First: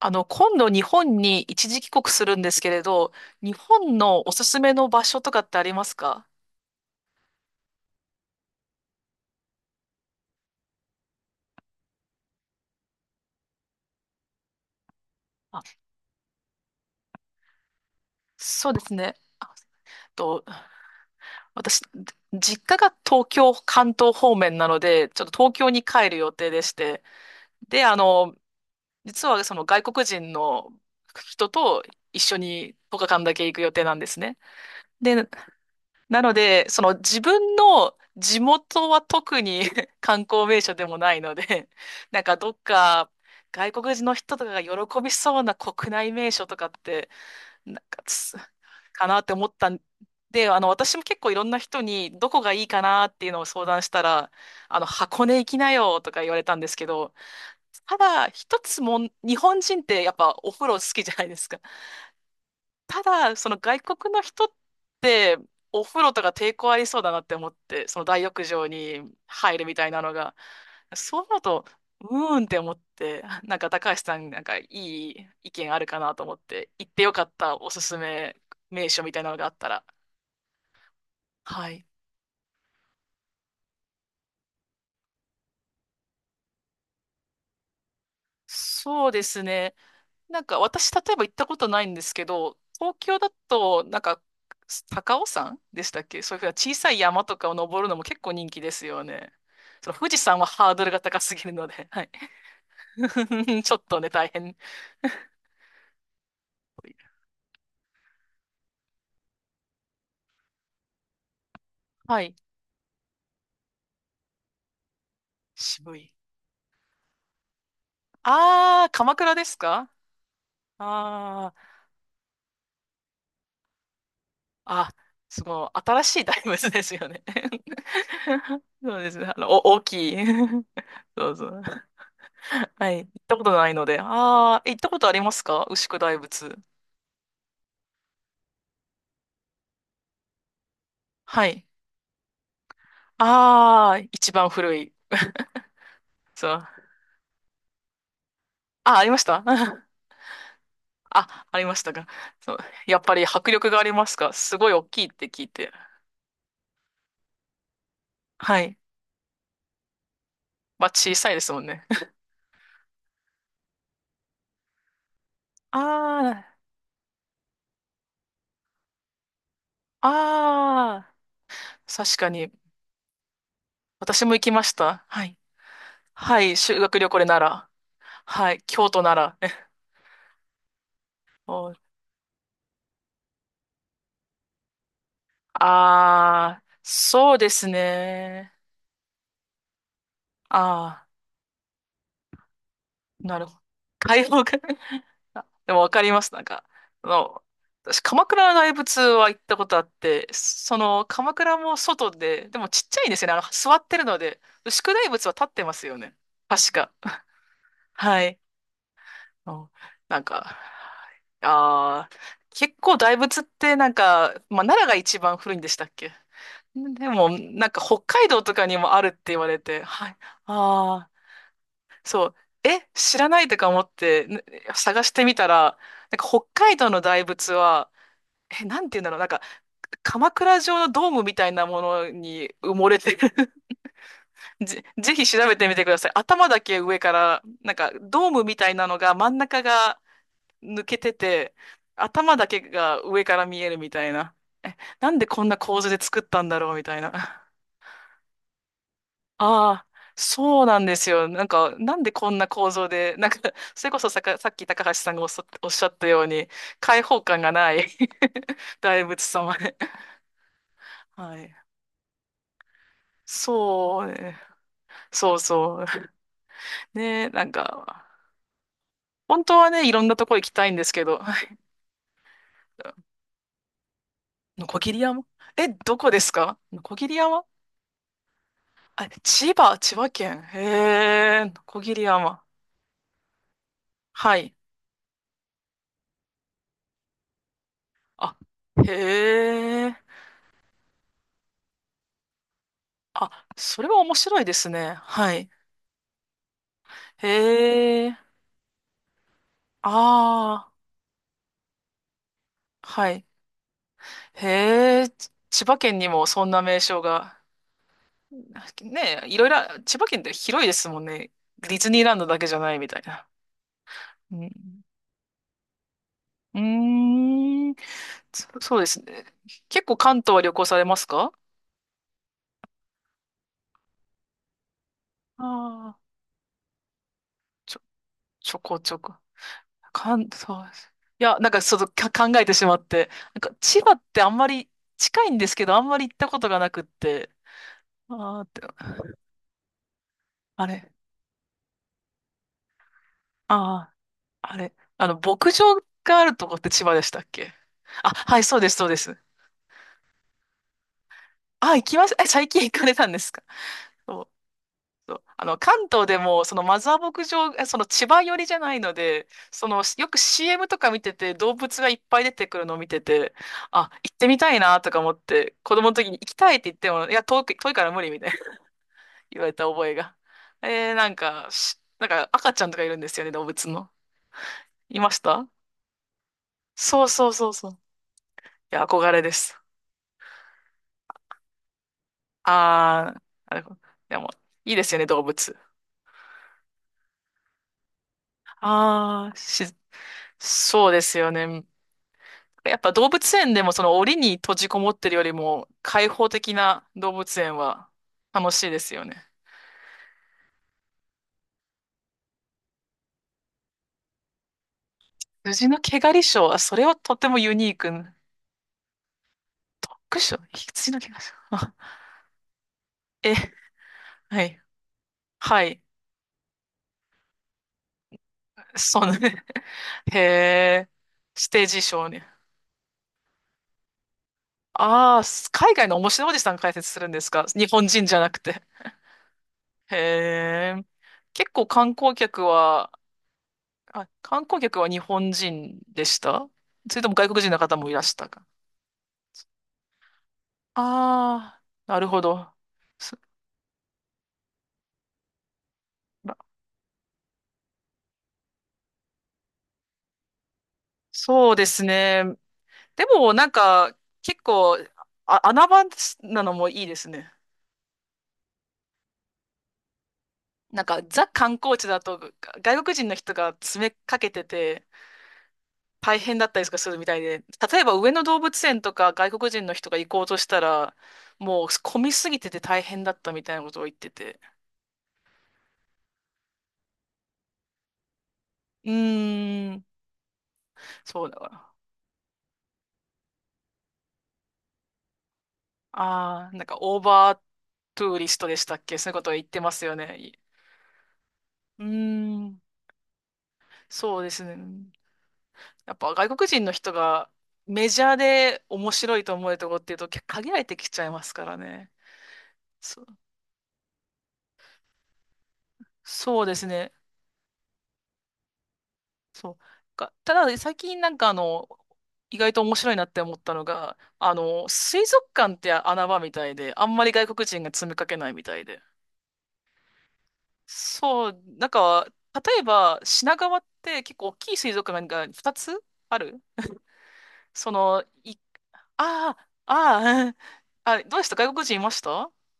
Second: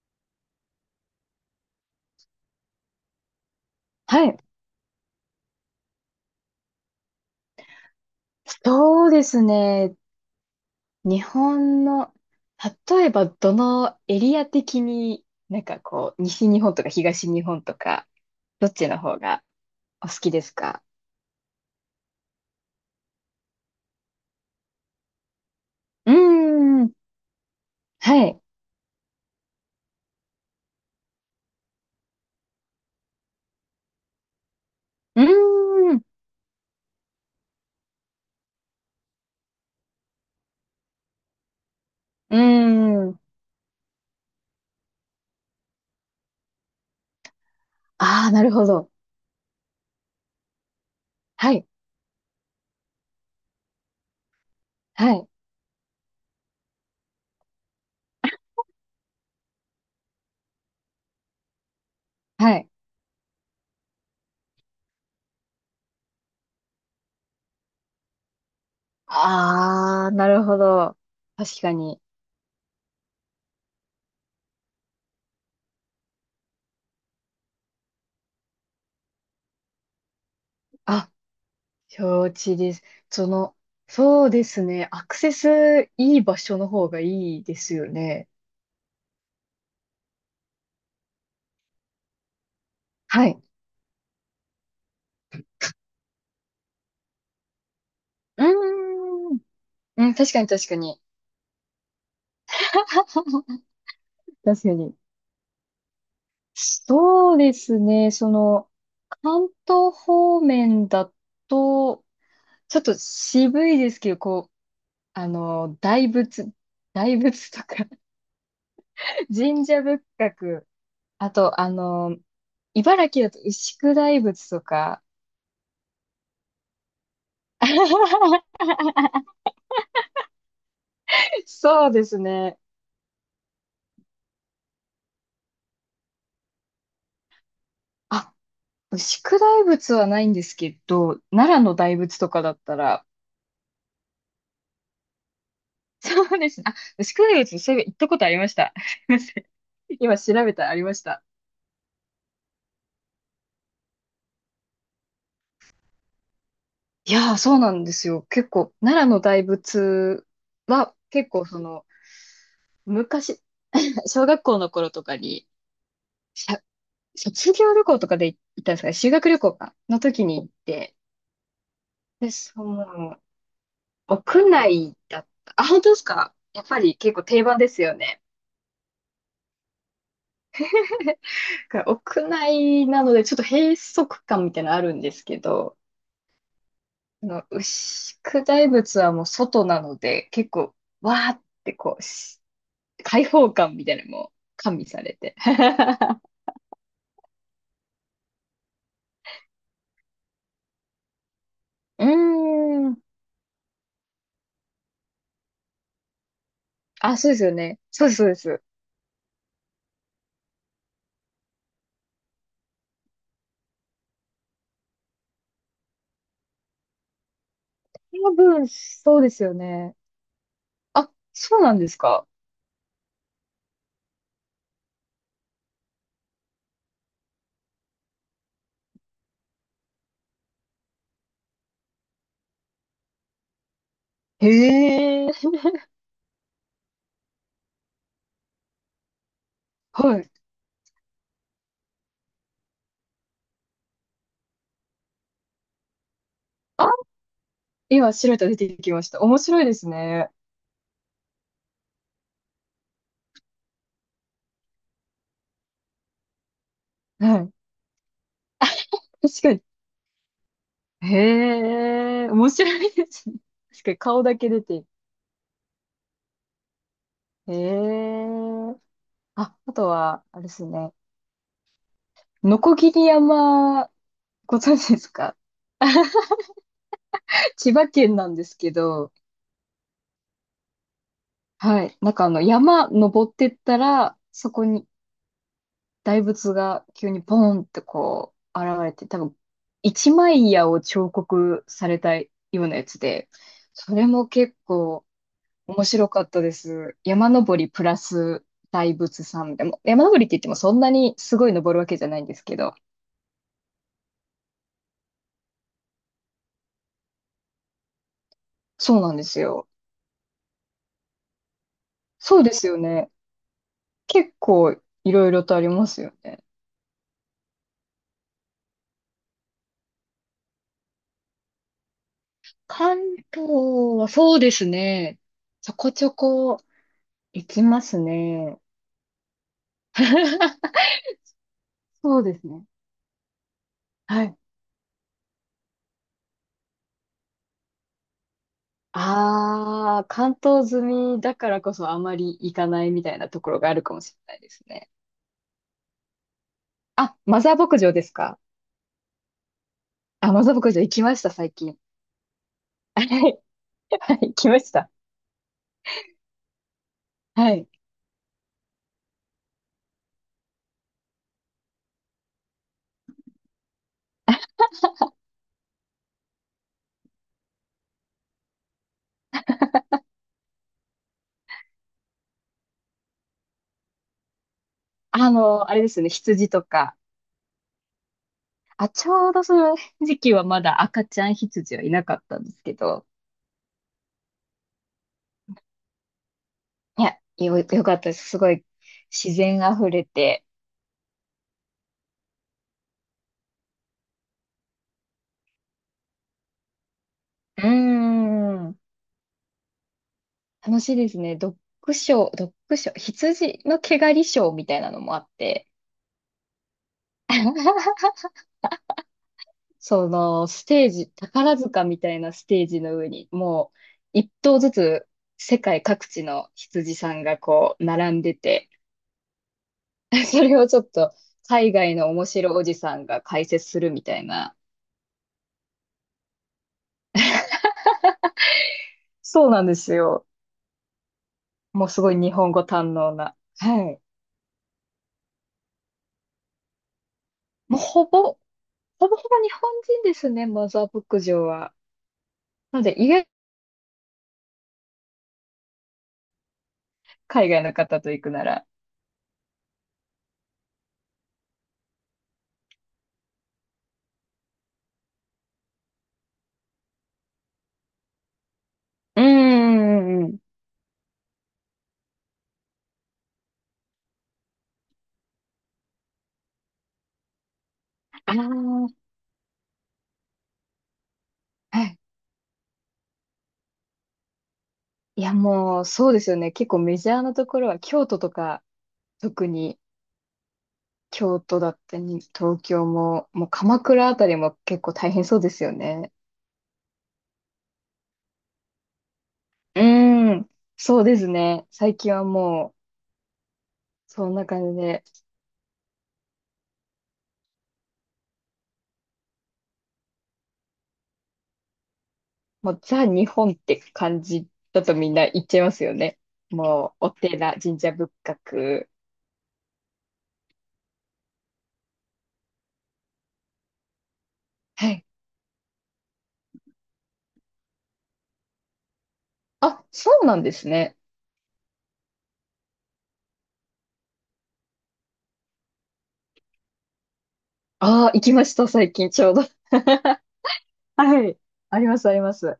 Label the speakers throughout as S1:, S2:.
S1: 今度日本に一時帰国するんですけれど、日本
S2: は
S1: のお
S2: い。
S1: すすめの場所とかってありますか？
S2: そうですね。日本の、例えばどのエリア的に
S1: あ、
S2: こう、西日本とか東日本とか、ど
S1: そう
S2: っ
S1: で
S2: ち
S1: す
S2: の
S1: ね。
S2: 方が
S1: あえ
S2: お好
S1: っ
S2: きで
S1: と、
S2: すか？
S1: 私、実家が東京、関東方面なので、ちょっと東京に帰
S2: うー
S1: る予定でし
S2: ん。
S1: て。で、
S2: はい。
S1: 実はその外国人の人と一緒に1日間だけ行く予定なんですね。
S2: う
S1: で、
S2: ーん。
S1: なので、その自分の地元は特に 観光名所でもないので、
S2: うー
S1: どっか
S2: ん。
S1: 外国人の人とかが喜びそうな国内名所とかって、なんか
S2: ああ、
S1: つ、
S2: なるほど。
S1: かなって思ったんで、私も結構いろん
S2: は
S1: な
S2: い。
S1: 人にどこがいいかなっていうのを相談したら、
S2: は
S1: 箱
S2: い。
S1: 根行きなよとか言われたんですけど、ただ一つもん、日本人ってやっぱお風呂好きじゃないですか。
S2: はい。
S1: ただ、その外国の人って、お風呂とか抵抗ありそうだなって思って、その大浴場に入るみたいな
S2: ああ、
S1: の
S2: な
S1: が、
S2: るほど。
S1: そう思う
S2: 確
S1: と、
S2: かに。
S1: うーんって思って、高橋さん、なんかいい意見あるかなと思って、行ってよかったおすすめ名所みたいなのがあったら。
S2: あ、
S1: はい。
S2: 承知です。その、そうですね。アクセスいい場所の方がいいですよね。
S1: そうですね。なんか私、例えば行ったことないんですけど、東京
S2: は
S1: だ
S2: い。
S1: と、高尾山でしたっけ？そういうふうな小さい山とかを登るのも結構
S2: う
S1: 人気ですよね。
S2: ーん。
S1: その
S2: う
S1: 富
S2: ん、
S1: 士
S2: 確
S1: 山
S2: か
S1: は
S2: に、確
S1: ハー
S2: か
S1: ドル
S2: に。
S1: が高すぎるので、はい。ちょっとね、大変。
S2: 確かに。そうですね。関東方面だと、
S1: はい。
S2: ちょっと渋いですけど、こう、あの、
S1: 渋
S2: 大
S1: い。
S2: 仏、大仏とか、
S1: あー、鎌 倉です
S2: 神社
S1: か？
S2: 仏閣、あ
S1: あー、
S2: と、茨城だと牛久大仏と
S1: あ、
S2: か。
S1: すごい、新しい大仏ですよね。そうですね。あの、お、大きい。どうぞ。
S2: そうですね。
S1: はい。行ったことないので。あー、行ったことありますか？牛久大仏。
S2: あ、牛久大仏はないんですけど、
S1: は
S2: 奈良
S1: い。
S2: の大仏とかだったら。
S1: ああ、一番古い。
S2: そう
S1: そ
S2: ですね。
S1: う。
S2: あ、牛久大仏、そういえば行ったことありました。
S1: あ、あ
S2: すい
S1: りま
S2: ま
S1: し
S2: せ
S1: た。
S2: ん。今調べたらありました。
S1: あ、ありましたか。そう。やっぱり迫力がありますか？すごい大きいって聞いて。
S2: いやー、そうなんですよ。結
S1: は
S2: 構、
S1: い。
S2: 奈良の大仏
S1: まあ、
S2: は、
S1: 小さ
S2: 結
S1: いで
S2: 構
S1: すもんね。
S2: 昔、小学校の頃とかに、
S1: あ
S2: しゃ卒業旅行とかで行ったんですかね、修学旅行か、の
S1: あ、
S2: 時に行って、
S1: ああ、確か
S2: で、
S1: に。私も行
S2: 屋
S1: きまし
S2: 内
S1: た。
S2: だ
S1: は
S2: っ
S1: い。
S2: た。あ、本当ですか？
S1: はい、
S2: やっぱ
S1: 修
S2: り
S1: 学旅
S2: 結
S1: 行
S2: 構
S1: で
S2: 定番
S1: 奈
S2: で
S1: 良。
S2: すよね。
S1: はい、京都奈良。お、
S2: だから屋内なので、ちょっと閉塞感みたいなのあるんですけど、
S1: ああ、
S2: あ
S1: そう
S2: の、
S1: です
S2: 牛久
S1: ね。
S2: 大仏はもう外なので、結構、
S1: ああ、
S2: わーってこう、開
S1: なる
S2: 放
S1: ほど。
S2: 感みたいなの
S1: 開
S2: も
S1: 放感。
S2: 加味されて。
S1: あ、 でもわかります。なんか、あの、私、鎌倉の大仏は行ったことあって、その、鎌倉も
S2: う
S1: 外で、でもち
S2: ー
S1: っ
S2: ん。
S1: ちゃいんですよね。あの、座ってるので、牛久大仏は立ってますよね。確か。
S2: あ、そうですよね。そうです、
S1: は
S2: そうで
S1: い。
S2: す。
S1: うん、なんか、ああ、結構大仏ってなんか、まあ、奈良が一番古いんでしたっけ？でも、なんか北海
S2: 多
S1: 道とか
S2: 分、
S1: にもあるって
S2: そうで
S1: 言
S2: す
S1: わ
S2: よ
S1: れて、
S2: ね。
S1: はい。ああ。
S2: あ、そうなんです
S1: そ
S2: か。
S1: う。え、知らないとか思って、ね、探してみたら、なんか北海道の大仏は、え、なんて言うんだろう、なんか、鎌倉城のドームみたいなものに埋もれてる。
S2: へ
S1: ぜひ調
S2: え。
S1: べてみてください。頭だけ上から、なんか、ドームみたいなのが真ん中が
S2: はい。
S1: 抜けてて、頭だけが上から見えるみたいな。え、なんでこんな構図で作ったんだろうみ
S2: あ、
S1: たいな。
S2: 今、白いと出てきました。面白いで
S1: ああ、
S2: すね。
S1: そうなんですよ。なんか、なんでこんな構造で、なんか、それこそさっき高橋さんがおっしゃったように、開放
S2: は
S1: 感
S2: い。
S1: がない。 大仏
S2: 確か
S1: 様
S2: に。
S1: で。はい。
S2: へえ、面白いですね。確かに
S1: そう
S2: 顔だ
S1: ね、
S2: け出て。
S1: そうそう。ね、なん
S2: へ
S1: か、
S2: え。
S1: 本
S2: あ、
S1: 当は
S2: あ
S1: ね、
S2: と
S1: いろんな
S2: は、
S1: とこ
S2: あれ
S1: 行
S2: で
S1: き
S2: す
S1: たいんです
S2: ね。
S1: けど、
S2: のこぎり 山、ご
S1: のこ
S2: 存
S1: ぎ
S2: 知で
S1: り
S2: す
S1: 山。
S2: か？
S1: え、どこですか？のこぎり山。
S2: 千葉県なんですけ
S1: あ、
S2: ど、
S1: 千葉、千葉県。へえ、のこ
S2: は
S1: ぎ
S2: い。
S1: り
S2: なんかあの、
S1: 山。
S2: 山登ってったら、
S1: は
S2: そ
S1: い。
S2: こに大仏が急にポーンってこ
S1: あ、
S2: う、現れて、多分、
S1: へえ。
S2: 一枚岩を彫刻されたようなやつで、
S1: あ、それ
S2: そ
S1: は
S2: れ
S1: 面
S2: も
S1: 白いで
S2: 結
S1: すね。
S2: 構
S1: はい。
S2: 面白かったです。山登りプラ
S1: へえ、
S2: ス大仏さん。でも、山登りって言っても
S1: あ
S2: そ
S1: あ、
S2: んなにすごい登るわけじゃないんですけど、
S1: はい。へえ、千葉県にもそんな名称が、
S2: そうなん
S1: ね
S2: で
S1: え、い
S2: す
S1: ろいろ、
S2: よ。
S1: 千葉県って広いですもんね。ディズニーランドだ
S2: そう
S1: け
S2: で
S1: じゃ
S2: す
S1: な
S2: よ
S1: いみたい
S2: ね。
S1: な。
S2: 結
S1: う
S2: 構
S1: ん、
S2: いろいろとありますよね。
S1: うーん、そうですね。結構関東は旅行されますか？
S2: 関東はそうですね。ちょこ
S1: ああ、
S2: ちょこ行き
S1: ちょ、
S2: ます
S1: ち
S2: ね。
S1: ょこちょこ。関東で す。いや、なんかちょっとか
S2: そうで
S1: 考え
S2: す
S1: てし
S2: ね。
S1: まって。なんか千葉って
S2: は
S1: あん
S2: い。
S1: まり近いんですけど、あんまり行ったことがなくって。ああって、
S2: ああ、関
S1: あ
S2: 東済
S1: れ。
S2: みだからこそあまり行かないみたいなところがあ
S1: あ
S2: る
S1: あ。
S2: かもしれないで
S1: あ
S2: す
S1: れ、
S2: ね。
S1: あの、牧場があるとこって千葉でし
S2: あ、
S1: たっ
S2: マ
S1: け？
S2: ザー牧場で
S1: あ、
S2: すか？
S1: はい、そうです、そうです。
S2: あ、マザー牧場行きました、最
S1: あ、
S2: 近。
S1: 行きました。え、最近行かれ
S2: は
S1: た
S2: い。
S1: んですか？
S2: はい、
S1: そう、
S2: 行きました。
S1: そう。あの、関東でも、そのマザー牧
S2: は
S1: 場、え、
S2: い。
S1: その千葉寄りじゃないので、その、よく CM とか見てて、動物がいっぱい出てくるのを見てて、あ、行ってみたいなとか思って、子供の時に行きたいって言っても、いや、遠いから無理みたいな。 言われた覚えが。えー、なんか、なんか赤ちゃんとかいるんですよね、動物の。いまし
S2: あ
S1: た？
S2: の、あれですね、羊とか。
S1: そうそうそうそう。いや、
S2: あ、ち
S1: 憧れ
S2: ょ
S1: で
S2: うどそ
S1: す。
S2: の時期はまだ赤ちゃん羊はいなかったんですけど。
S1: ああ、なるほど。でも、いいですよね、動物。
S2: いや、よかったです。すごい
S1: あ
S2: 自
S1: あ、
S2: 然
S1: し、
S2: あふれて。
S1: そうですよね。やっぱ動物園でもその檻に閉じこもってるよりも開放的な動物園
S2: う
S1: は
S2: ー
S1: 楽しいで
S2: ん。
S1: すよね。
S2: 楽しいですね。ドッグショー、羊の毛刈りショーみたいなのもあっ
S1: 羊
S2: て、
S1: の毛刈りショーは、それはとてもユニー ク。
S2: そ
S1: クッション
S2: のステ
S1: 羊
S2: ー
S1: の毛
S2: ジ、
S1: 刈りショ
S2: 宝
S1: ー。あ、
S2: 塚みたいなステージの上に、
S1: え、
S2: もう一
S1: は
S2: 頭
S1: い。
S2: ずつ世
S1: はい。
S2: 界各地の羊さんがこう並んでて、
S1: そうね。へ
S2: それをちょっ
S1: え、
S2: と
S1: ステー
S2: 海
S1: ジシ
S2: 外
S1: ョー
S2: の面
S1: ね。
S2: 白おじさんが解説するみたいな。
S1: ああ、海外の面白いおじさん解説するんですか？日本人じゃなくて。
S2: そうなんです
S1: へ
S2: よ。
S1: え。結構
S2: もう
S1: 観
S2: すご
S1: 光
S2: い日
S1: 客
S2: 本語堪
S1: は、
S2: 能な。はい。
S1: あ、観光客は日本人でした？それとも外国人の方
S2: もう
S1: もいら
S2: ほ
S1: し
S2: ぼ、
S1: たか？
S2: ほぼほぼ日本人ですね、マザー牧場
S1: ああ
S2: は。
S1: ー、なるほど。
S2: なので意
S1: そ、
S2: 外、
S1: ま、
S2: 海外の方と行くなら。
S1: そうですね。でもなんか結構あ、穴場なのもいいですね。
S2: うん、うん、うん。
S1: なんかザ観光地だと外国人の人が詰めかけてて、大変だったりとかするみたいで、例えば上野
S2: あ
S1: 動物園
S2: あ、
S1: とか外国人の人が行こうとしたら、もう
S2: はい。
S1: 混みすぎてて大変だったみたいなことを言ってて。
S2: いや、もう、そうですよね。結構メジャーなところは、京都とか、
S1: う
S2: 特
S1: ー
S2: に
S1: ん、そうだ
S2: 京都
S1: な。
S2: だったり、東京も、もう鎌倉あたりも結構大変そうですよね。
S1: ああ、なんかオーバートゥーリストでしたっけ？そういうことを言ってま
S2: う
S1: すよね。
S2: ん。そうですね。
S1: うー
S2: 最近は
S1: ん、
S2: もう、
S1: そう
S2: そ
S1: で
S2: ん
S1: す
S2: な
S1: ね。
S2: 感じで、
S1: やっぱ外国人の人がメジャーで面白いと思えるところっていうと限られてきちゃいますからね。
S2: もう、
S1: そ、
S2: ザ・日本って感じだとみんな言っちゃいますよね。
S1: そうです
S2: も
S1: ね。
S2: う、お寺、神社仏閣。
S1: そう。か、ただ、最近なんかあの、意外と面白いなって思ったのが、あの、
S2: は
S1: 水
S2: い。
S1: 族館って穴場みたいで、あんまり外国人が詰めかけないみたいで。
S2: あ、そうなんですね。
S1: そう、なんか、例えば品川って結構大きい水族館が2つある、その、
S2: ああ、行き
S1: い、
S2: ました、最近ちょう
S1: あ
S2: ど。
S1: あ、ああ、あ、どうで
S2: は
S1: した？
S2: い。
S1: 外国人
S2: あ
S1: い
S2: り
S1: ま
S2: ま
S1: し
S2: す、あり
S1: た？
S2: ます。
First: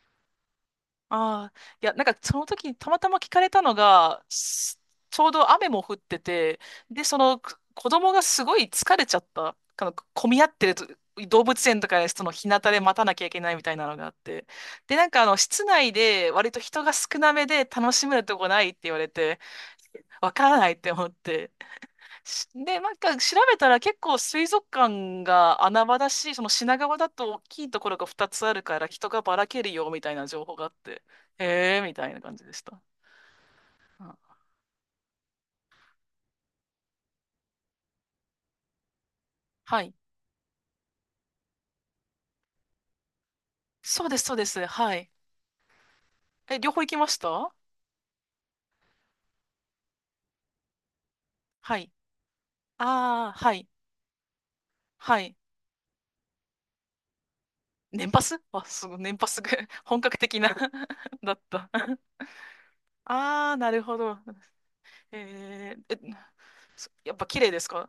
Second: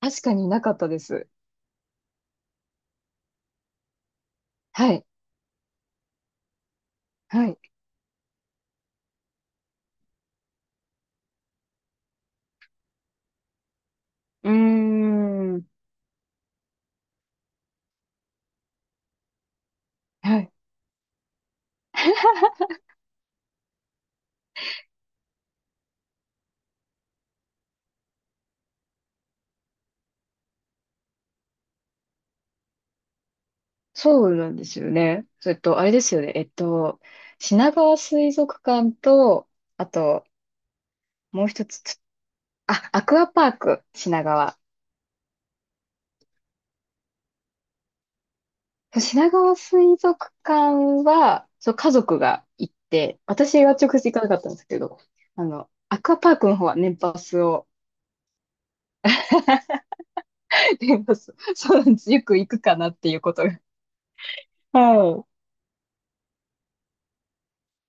S2: 確かになかったです。
S1: ああ、いや、なんかその時にたまたま聞かれたのが、す、
S2: はい。
S1: ちょうど雨も降ってて、で、その
S2: はい。
S1: 子供がすごい疲れちゃった。あの、混み合ってると動物園とかでその日向で待たなきゃいけないみたいなのがあって。
S2: うー
S1: で、なんかあの、室
S2: ん。
S1: 内で割と人が少なめで楽しめるとこないって言われて、わ
S2: は
S1: か
S2: い。
S1: らないって思って。で、なんか調べたら結構水族館が穴場だし、その品川だと大きいところが2つあるから人がばらけるよみたいな情報があって、へえーみたいな感じでした。うん、
S2: そうなんですよね。それと、あれですよね。えっと、品川水族館と、
S1: は
S2: あ
S1: い。
S2: と、もう一つ、つあ、アクアパーク、
S1: そうです、
S2: 品
S1: そうで
S2: 川。
S1: す。はい。え、両方行きました？
S2: 品川水族館は、そう、
S1: はい。
S2: 家族が行って、
S1: ああ、は
S2: 私
S1: い。
S2: は直接行かなかったんですけど、
S1: はい。
S2: あの、アクアパークの方は年パスを、
S1: 年パス、あ、すごい、年パスが。 本格的な。
S2: 年パ
S1: だ
S2: ス、
S1: った。
S2: そうなんです。よく行くかなっていうこと
S1: ああ、
S2: が。
S1: なるほど。
S2: はい、
S1: えー、え、そ、やっぱ綺麗ですか？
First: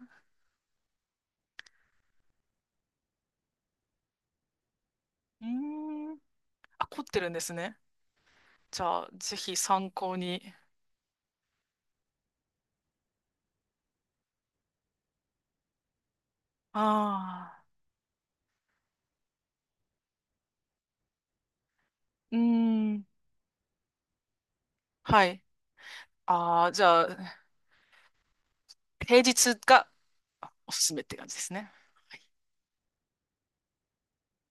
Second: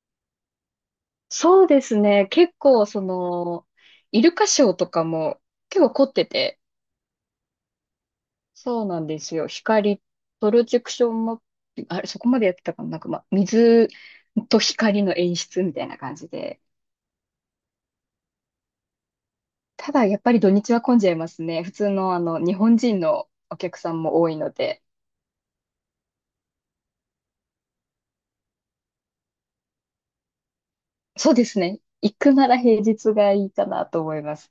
S2: そうですね。結構、その、イルカショーとかも
S1: うー
S2: 結構凝っ
S1: ん。
S2: てて、
S1: あ、凝ってるんですね。じ
S2: そう
S1: ゃ
S2: なん
S1: あ、
S2: です
S1: ぜ
S2: よ。
S1: ひ参
S2: 光、
S1: 考
S2: プ
S1: に。
S2: ロジェクションも、あれ、そこまでやってたかな。なんか、まあ、水と光の演出みたいな感じで。
S1: ああ、
S2: ただ、やっぱり土日は混んじゃいますね。普通の、あ
S1: うー
S2: の、日本人
S1: ん、
S2: のお客さんも多いので。
S1: はい。ああ、じゃあ、平日がおすすめって感
S2: そ
S1: じ
S2: う
S1: で
S2: で
S1: す
S2: す
S1: ね。
S2: ね。
S1: は
S2: 行
S1: い
S2: くなら平日がいいかなと思います。